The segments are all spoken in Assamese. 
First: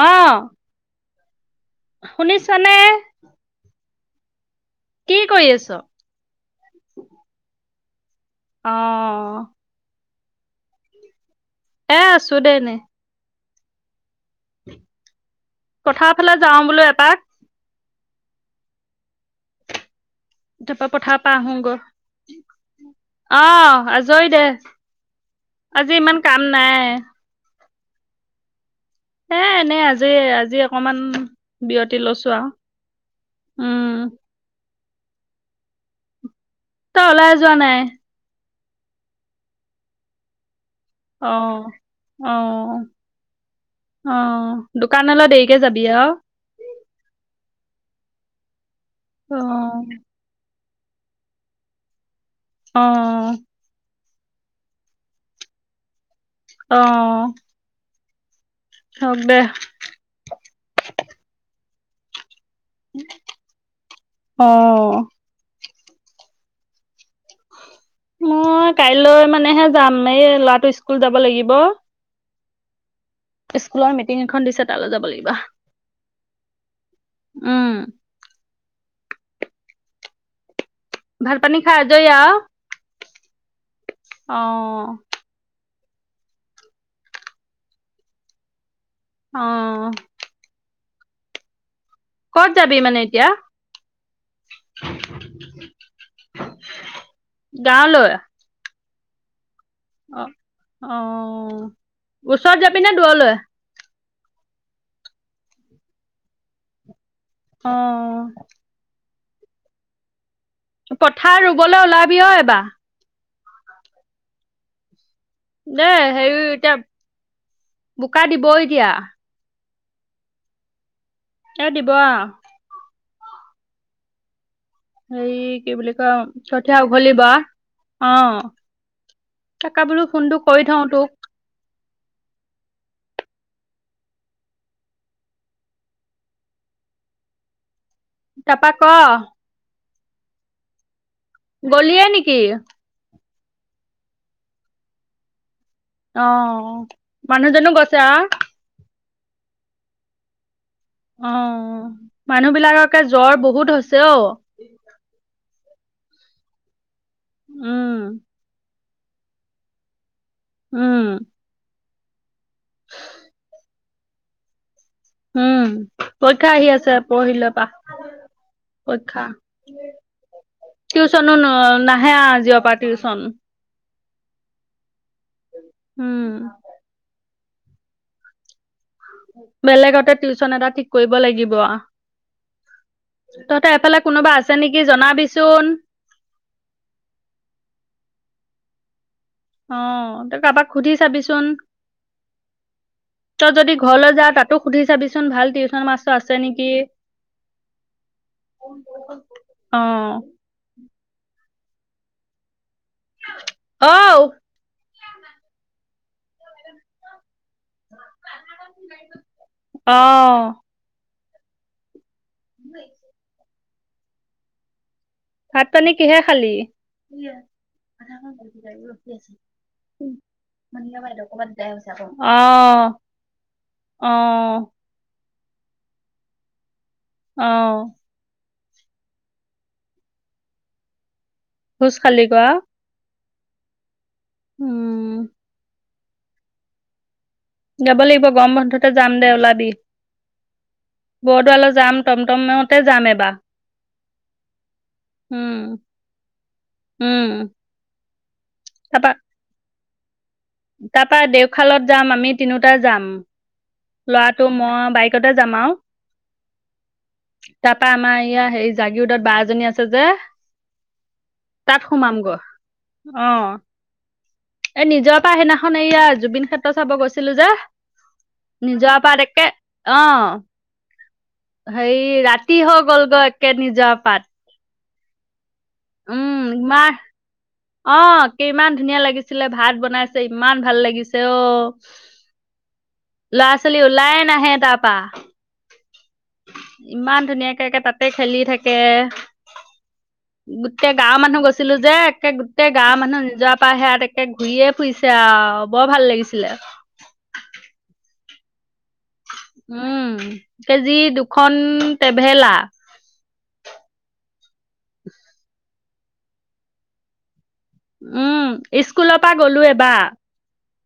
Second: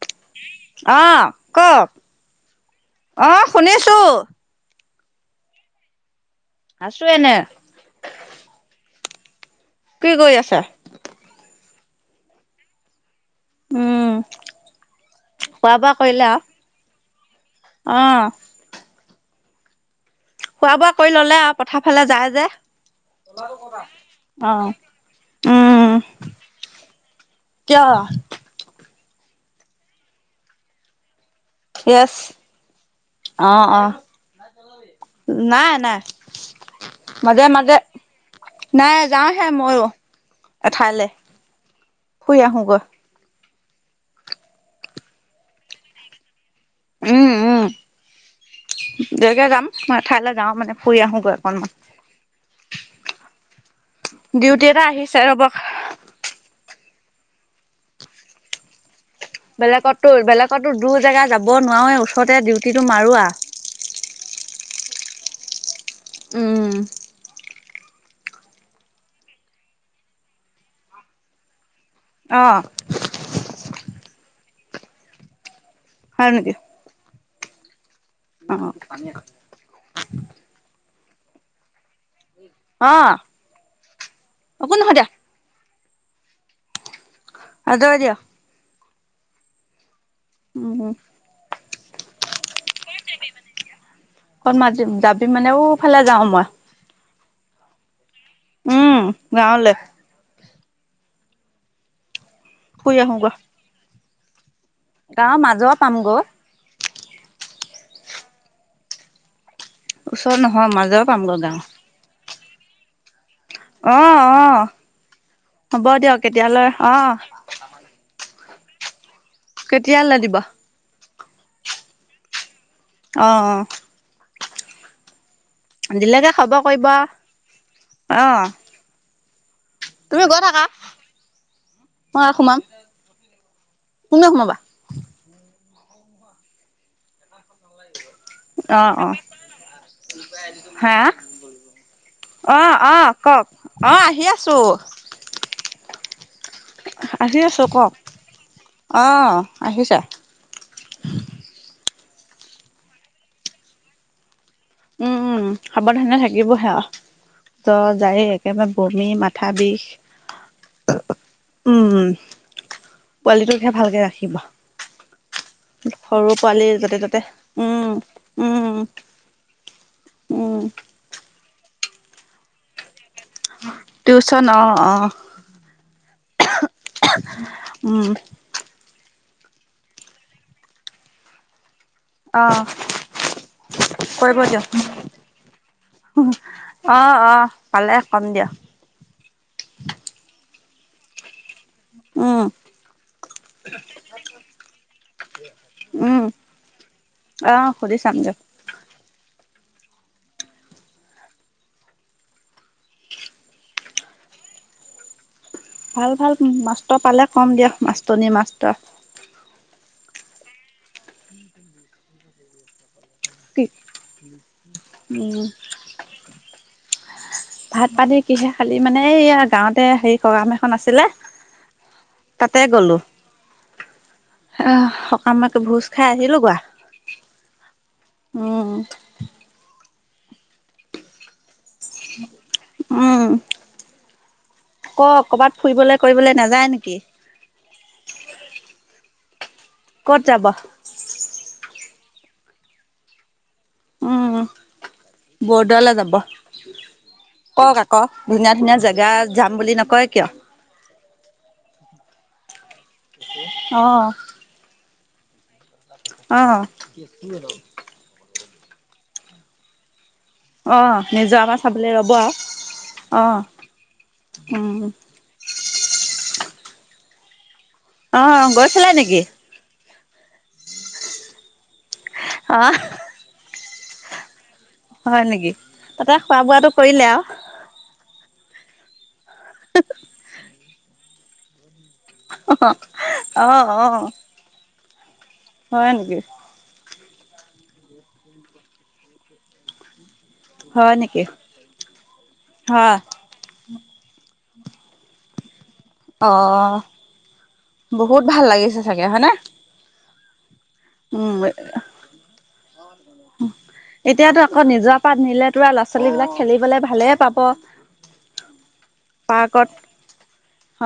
অ'। আহ কওক অ শুনিছ তু [unintelligible] কি কৈ আছ? আছো এনে। অ। কি কৈ আছা? এ আছো দে এনেই। উম। খোৱা বোৱা পথাৰ কৰিলে ফালে আৰু যাওঁ বোলো এপাক। অ। খোৱা তাৰপৰা বোৱা কৰি পথাৰ পৰা ললে আৰু পথাৰ ফালে যায় আহোগৈ যে অ আজৰি দে অ উম আজি ইমান কাম নাই। কিয়? এ এনেই আজি অকমান বিৰতি য়েছ লৈছোঁ অ আৰু অ উম। নাই নাই! তই ওলাই মাজে যোৱা মাজে নাই? নাই যাওঁহে ময়ো এঠালে অ অ শুই আহোগৈ। অ দোকানলৈ দেৰিকে যাবি অৰু উম উম। অ দেৰিকে যাম মই ঠাইলৈ যাওঁ মানে শুই অহোগৈ অকনমান। অহ ডিউটি এটা আহিছে ৰব। অ। হওক দে বেলেগত টো বেলেগ কত টো দূৰ জেগা যাব নোৱাৰে ওচৰতে দিও হিতো মাৰোৱা অ। উম। মই কাইলৈ মানেহে যাম এই ল'ৰাটো স্কুল যাব লাগিব। অ। স্কুলৰ মিটিং এখন দিছে তালৈ যাব লাগিব। হয় নেকি? উম। অ অ। ভাত-পানী খাই আজৰি আৰু অ অ একো নহয় দিয়া আঁতৰাই দিয়া অ। অ। কত যাবি মানে এতিয়া? কত মাজিব যাবি মানেওফালে যাও মই। গাঁৱলৈ। উমহ গাঁও লে অ অ ওচৰত যাবি নে ফুৰি দুৱলৈ আহোগৈ গাঁৱৰ মাজৰ পামগৈ অ' ওচৰ নহয় মাজৰ পামগৈ পথাৰ গাঁও ৰুবলৈ ওলাবি ঐ। বাহ [unintelligible] অ' অ' হ'ব দেই দিয়ক হেৰি তেতিয়া হ'লে। অ' বৈ দিয়া। কেতিয়ালে দিব? এ দিব আও। অ' অ' হেই কি বুলি কয় দিলেগে খবৰ কঠীয়া কৰিব উঘলিব অ' তাকে বোলো তুমি ফোনটো গৈ কৰি থাকা থওঁ তোক। মই সোমাম, তুমিওঁ সোমাবা? তাপা ক? অ অ হা' গলিয়ে নিকি? কওঁক অ' আহি আছোঁ। অ' অ' মানুহজনো গৈছে আৰু। অঁ, আহিছা? অ' মানুহ বিলাককে জ্বৰ বহুত হৈছে অ'। উম উম সাৱধানে থাকিবহে আও। ত উম যায় একেবাৰে বমি, মাথা বিষ উম উম পোৱালিটোকহে ভালকে ৰাখিবা। উম পৰীক্ষা আহি আছে, ত'তে পৰহিলৈ পা, উম উম পৰীক্ষা, উম টিউচনো না হি হে আজিএ পা টিউচন। টিউচন অ' অ' উম উম বেলেগতে টিউচন এটা ঠিক কৰিব লাগিব আ অ', কোনোবা কৰিব আছে দিয়ক, নেকি জনাবিচোন অ, অ, পালে কম দিয়ক। অ তই কাৰোবাক সুধি চাবিচোন। উম তই যদি ঘৰলৈ যাৱ, তাতো সুধি চাবিচোন, ভাল টিউচন মাষ্টৰ উম আছে নেকি। অ সুধি চাম দিয়ক অ' ঔ ভাল, ভাল মাষ্টৰ পালে। কম দিয়া, মাষ্টৰনী-মাষ্টৰ। অ। [unintelligible] কি। উম ভাত পানী কিহে খালি, ভাত পানী কিহে খালি মানে এইয়া গাঁৱতে হেৰি সকাম এখন আছিলে [unintelligible] অ, তাতে গ'লো অ। আমাকে ভোজ, খাই আহিলোঁ গোৱা। অ। উম। ভুজ খালি গো। উম, ক, কবাত ফুৰিবলে। ফুৰিবলৈ নাযায় নেকি? যাব লাগিব, গৰম বন্ধতে যাম দে ওলাবি। ক'ত যাব? বৰদোৱালৈ যাম। টম, টমতে যাম এবাৰ। উম, উম, বৰদোৱালে যাব, উম, কওঁক আকৌ, ধুনীয়া, ধুনীয়া জেগা যাম বুলি নক। কয় কিয়? তাৰপৰা দেওঁশালত যাম, আমি তিনিটা যাম। অ', ল'ৰাটো, মই বাইক। ক'তে যাম আৰু। অ। [unintelligible] সেই, জাগীৰোডত বা এজনী আছে যে। অ, নিজৰাপাৰ, তাত চাবলৈ ৰৱ সোমামগৈ অ, এই উম। নিজৰ পৰা সেইদিনাখন, এয়া জুবিন ক্ষেত্ৰ, চাব গৈছিলোঁ যে। অ, গৈছিলা নিজৰ পাত নেকি? একে অ। সেই ৰাতি অ' হৈ গ'ল গৈ একে নিজে। যোৱা পাত। হয়, নেকি। তাতে উম, খোৱা-বোৱাটো ইমান কৰিলে আৰু। অ, কিমান ধুনীয়া লাগিছিলে, ভাত বনাইছে, ইমান ভাল লাগিছে, অ। অ', লৰা-ছোৱালী অ', উলাইয়ে নাহে তাৰপৰা। হয় নেকি। ইমান ধুনীয়াকে তাতে খেলি থাকে। গোটেই হয় গাঁৱৰ নেকি? মানুহ গৈছিলোঁ যে একে। গাওঁৰ হয় মানুহ নিজ। [unintelligible] তে ঘূৰিয়ে ফুৰিছে আউ। বৰ ভাল লাগিছিলে। অ', বহুত ভাল লাগিছে চাগে হয়নে? উম! কেজি দুখন উম, টেভেলাৰ এতিয়াতো আকৌ নিজৰ পাত নিলে তোৰা ল'ৰা ছোৱালীবিলাক খেলিবলৈ ভালে পাব উম স্কুলৰ পৰা গ'লো পাৰ্কত এইবাৰ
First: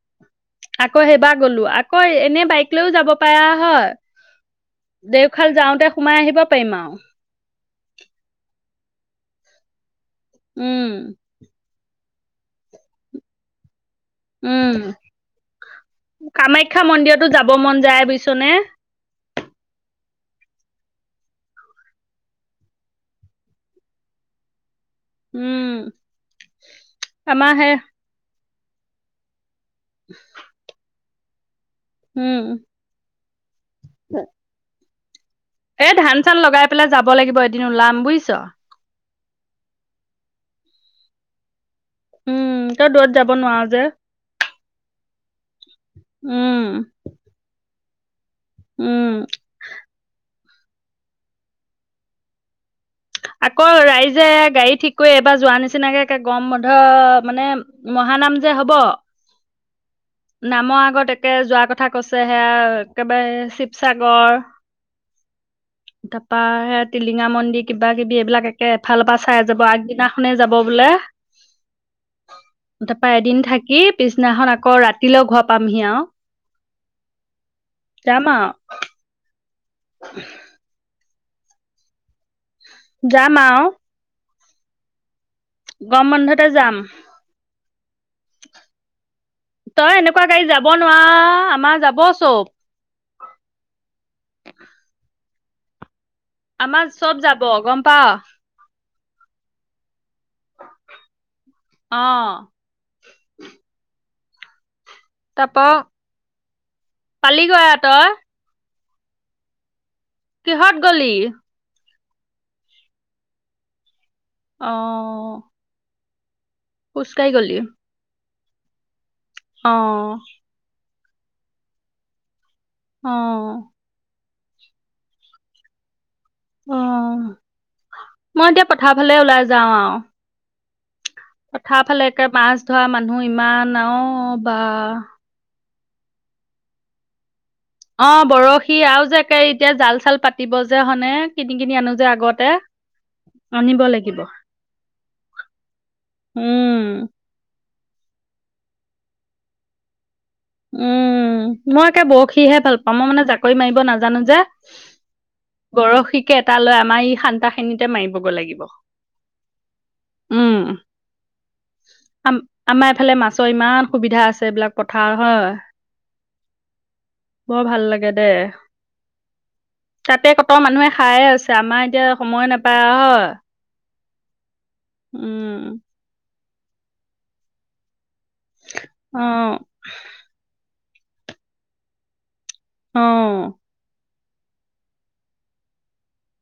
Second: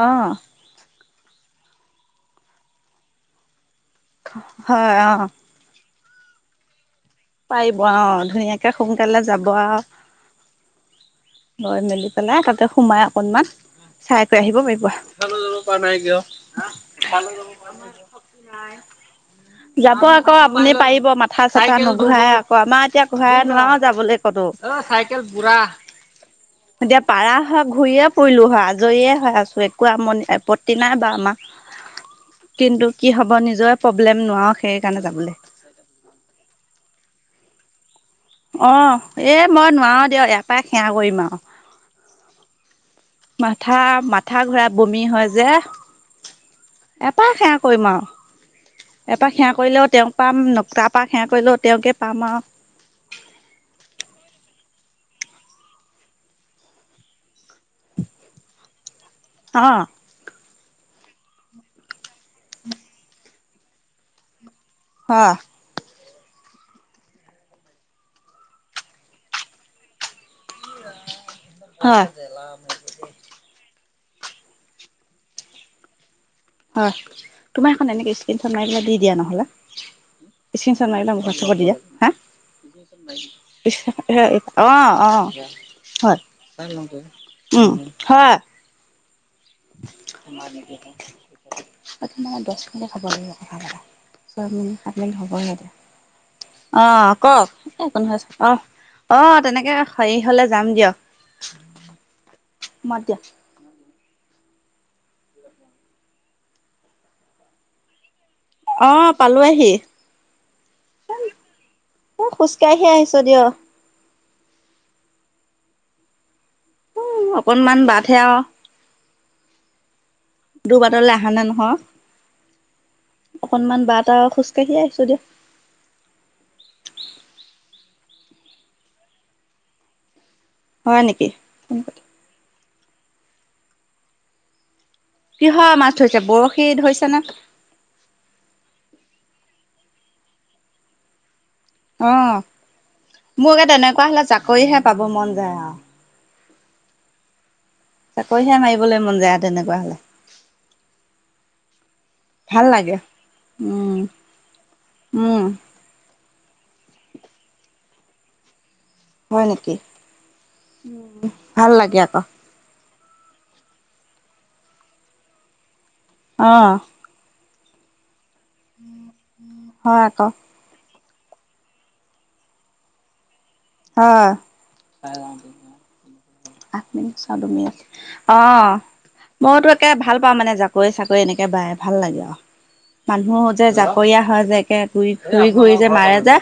অ আকৌ সেইবাৰ গ'লো আকৌ এনে বাইক লৈও যাব পাৰা হয় হয় অ দেওশাল যাওঁতে সোমাই আহিব পাৰিম আৰু পাৰিব আহ ধুনীয়াকে সোনকালে যাব আৰু উম হয় মেলি পেলাই তাতে সোমাই অকনমান চাই কৈ আহিব উম। পাৰিব। কামাখ্যা মন্দিৰতো যাব মন যায় বুজিছনে যাব আকৌ আপুনি পাৰিব মাথা চাথা নুঘূৰাই আকৌ আমাৰ এতিয়া ঘূৰাই নোৱাৰো যাবলৈ ক'তো অ চাইকেল বুঢ়া উম এতিয়া পাৰা আমাৰ হয় সে ঘূৰিয়ে ফুৰি লো হয় আজৰিয়ে হয় আছোঁ [unintelligible] উম [unintelligible] কিন্তু কি হ' নিজৰ প্ৰব্লেম নোৱাৰো সেই সেইকাৰণে যাবলৈ এ ধান চান লগাই পেলাই যাব লাগিব এদিন ওলাম বুজিছ অ। এ মই নোৱাৰো দিয়ক ইয়াৰ পৰাই সেৱা কৰিম আৰু উম তই দূৰত যাব নোৱাৰ মাথা যে মাথা ঘূৰাই বমি হয় যে উম ইয়াৰপাই সেৱা কৰিম আৰু উম এপা সেৱা কৰিলেও তেওঁক পাম ন তাৰ পৰা সেৱা কৰিলো তেওঁকে পাম আৰু। আকৌ ৰাইজে গাড়ী ঠিক কৰি এইবাৰ যোৱা নিচিনাকেে গৰম বধ মানে মহানাম যে হব। অ নামৰ আগত একে যোৱাৰ কথা কৈছেহে সেয়া একেবাৰে শিৱসাগৰ। হয়। তাৰপৰা সেয়া টিলিঙা মন্দিৰ কিবা কিবা কিবি এইবিলাক একে এফালৰ পৰা চাই যাব আগদিনাখনে যাব বোলে, হয় তাৰপৰা এদিন থাকি পিছদিনাখন আকৌ ৰাতিলৈ ঘোৱা পামহি আৰু। হয়, তোমাৰ এখন এনেকে যাম স্ক্ৰীনশত আৰু মাৰি পেলাই দি দিয়া নহলে। যাম আৰু [unintelligible] [unintelligible] [unintelligible] অ, অ,। গৰম হয়, বন্ধতে যাম উম, হয়। [inaudible] [unintelligible] তই এনেকুৱা গাড়ী যাব নোৱাৰ আমাৰ যাব চব অ আমাৰ চব যাব গম কওক পাৱ [unintelligible] অ তেনেকে [unintelligible] [unintelligible] হ'লে যাম দিয়ক, অ মই দিয়া। তা-প পালিগৈ আ-তই। অ পালো আহি। কিহত গলি। অ খোজ কাঢ়িহে আহিছো দিয়ক। অ। উ খোজকাঢ়ি গলি অকনমান বাধে আৰু। অ। তোৰ বাটলৈ আহা নাই অ নহয়। অকনমান বাট আৰু খোজ [unintelligible] অ, মই এতিয়া পথাৰ ফালে ওলাই যাও আৰু। হয় নেকি পঠাৰ ফালে একে মাছ থোৱা মানুহ ইমান অ-বা। কিহৰ মাছ ধৰিছে বৰশী ধৰিছে নে। অ বৰশী আৰু যে একে এতিয়া জাল-চাল পাতিব যে হনে। কিনি কিনি আনো যে অহ আগতে মোৰ যে আনিব তেনেকুৱা লাগিব হলে জাকৈ হে বাব মন যাই আৰু। উম। জাকৈ হে মাৰিবলৈ মন যায় তেনেকুৱা হলে। উম, মই একে বৰশীহে ভাল পাওঁ মই মানে জাকৈ মাৰিব উম নাজানো যে, উম বৰশীক। এটা লৈ আমাৰ এই খান্দা খিনিতে মাৰিবগৈ লাগিব। হয় নেকি? উম উম ভাল লাগে আকৌ। ইফালে মাছৰ ইমান সুবিধা আছে এইবিলাক পথাৰ। হয়। অ'। বৰ ভাল লাগে দেই। হয় আকৌ তাতে ক'ত মানুহে। খায়েই আছে আমাৰ এতিয়া সময় নাপায় আৰু হয়। হয়। উম [unintelligible] আঠ মিনিট। [unintelligible] অ', অ মইতো একে ভাল পাওঁ মানে জাকৈ। জাকৈ-চাকৈ এনেকে বায় ভাল লাগে আৰু। অ মানুহ যে জাকৰীয়া। যে একে ঘূৰি ঘূৰি যে মাৰে যে।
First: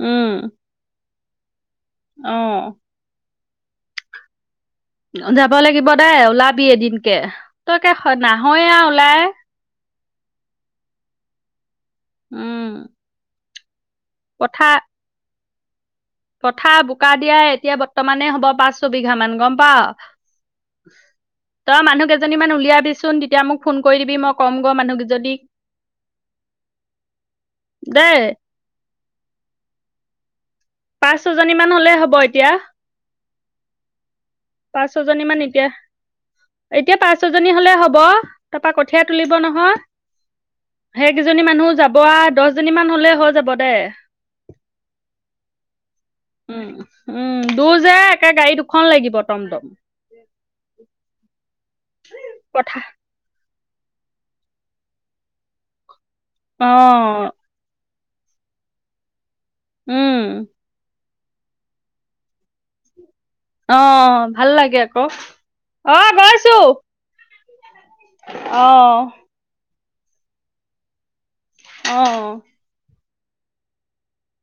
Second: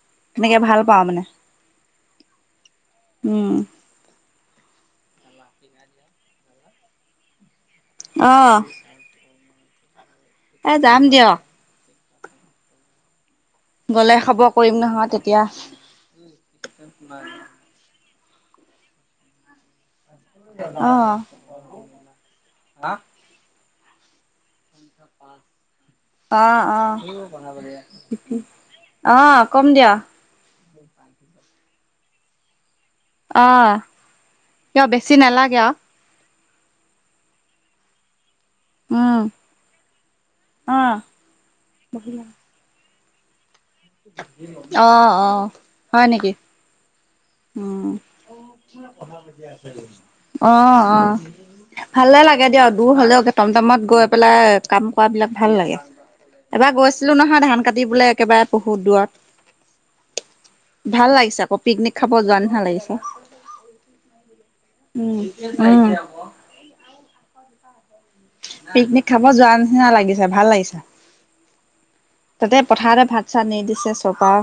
উম তেনেকে ভাল পাওঁ মানে। অ'। উম। যাব লাগিব দেই ওলাবি এদিনকে। তই কে স অ নাহয়ে ওলাই। এ যাম দিয়ক। উম। গ'লে খবৰ পথাৰ কৰিম নহয় তেতিয়া। পথাৰ বোকা দিয়া এতিয়া। বৰ্তমানে হ'ব পাঁচ ছবিঘা মান গম অ পাৱ। তই মানুহ কেইজনী মান উলিয়াবি চোন তেতিয়া মোক। ফোন কৰি দিবি মই কম গৈ মানুহ কিজনীক। অ', অ', দেই অ' কম দিয়ক। পাঁচ ছয় জনী মান হলেই হ'ব এতিয়া। অ' কিয় পাঁচ বেছি ছজনী মান নালাগে এতিয়া আৰু। এতিয়া পাঁচ ছয় জনী হলে হ'ব। তাৰপা কঠীয়া উম তুলিব নহয়, অ সেইকেইজনী মানুও যাব আৰু দহজনীমান হলেই। হৈ যাব। দে অ'অ' অ হয় নেকি উম উম দূৰ ওম যে একে গাড়ী দুখন লাগিব টমটম [unintelligible] অ অ। ভালে লাগে দিয়ক কথা দূৰ হলেও একে টমটমত গৈ পেলাই কাম কৰা বিলাক ভাল লাগে। এবাৰ গৈছিলো নহয় অ ধান কাটি বোলেক। কেবাৰেত বহু দুৱাত উম। ভাল লাগিছে আক পিকনিক খাব যোৱা নিচিনা লাগিছে। অ ভাল লাগে আকৌ উম অ উম গৈছো। অ পিকনিক খাব যোৱা ন। নালাগে লাগিছা ভাল লাগিছা। অ তাতে পথাৰতে ভাত চানি দিছে চপা।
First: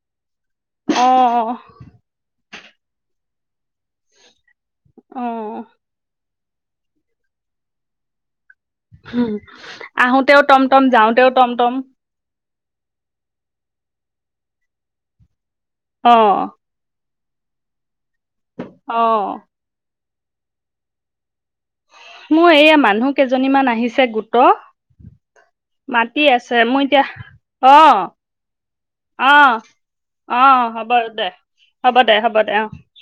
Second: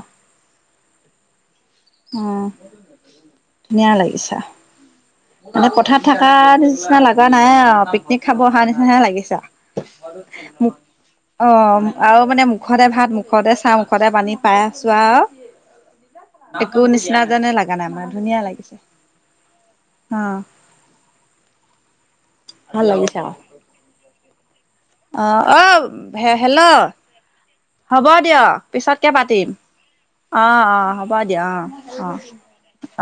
আহ, উম ধুনীয়া লাগিছা। অ পথাৰত থাক। তাৰ নিচিনা লগা নাই অ পিকনিক খাব। অ তাৰ নিচিনা হে লাগিছা আহোতেও মোক টমটম যাওঁতেও অ টমটম আৰু মানে মুখতে ভাত মুখতে চা মুখতে পানী পাই আছো আৰু অ এক ক নিচনা। আনে লাগা নাই আমাৰ ধুনীয়া লাগিছে। অ আহ, মোৰ এইয়া মানুহ কেইজনীমান আহিছে গোট ত' অ', অ', হে-হেল্ল'! এতিয়া অ হ'ব দিয় পিছতকে অ পাতিম, অ', অ', হ'ব দিয় অ', হ'ব দে অ', হ'ব দে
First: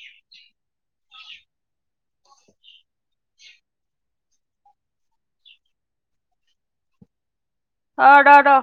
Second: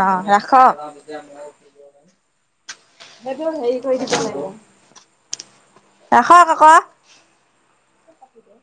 অ', ৰাখক। জানোঁ আৰু [unintelligible] হেইটো হেৰি কৰি দিব লাগিব, ৰাখক আকৌ। অ', ৰ, ৰ'।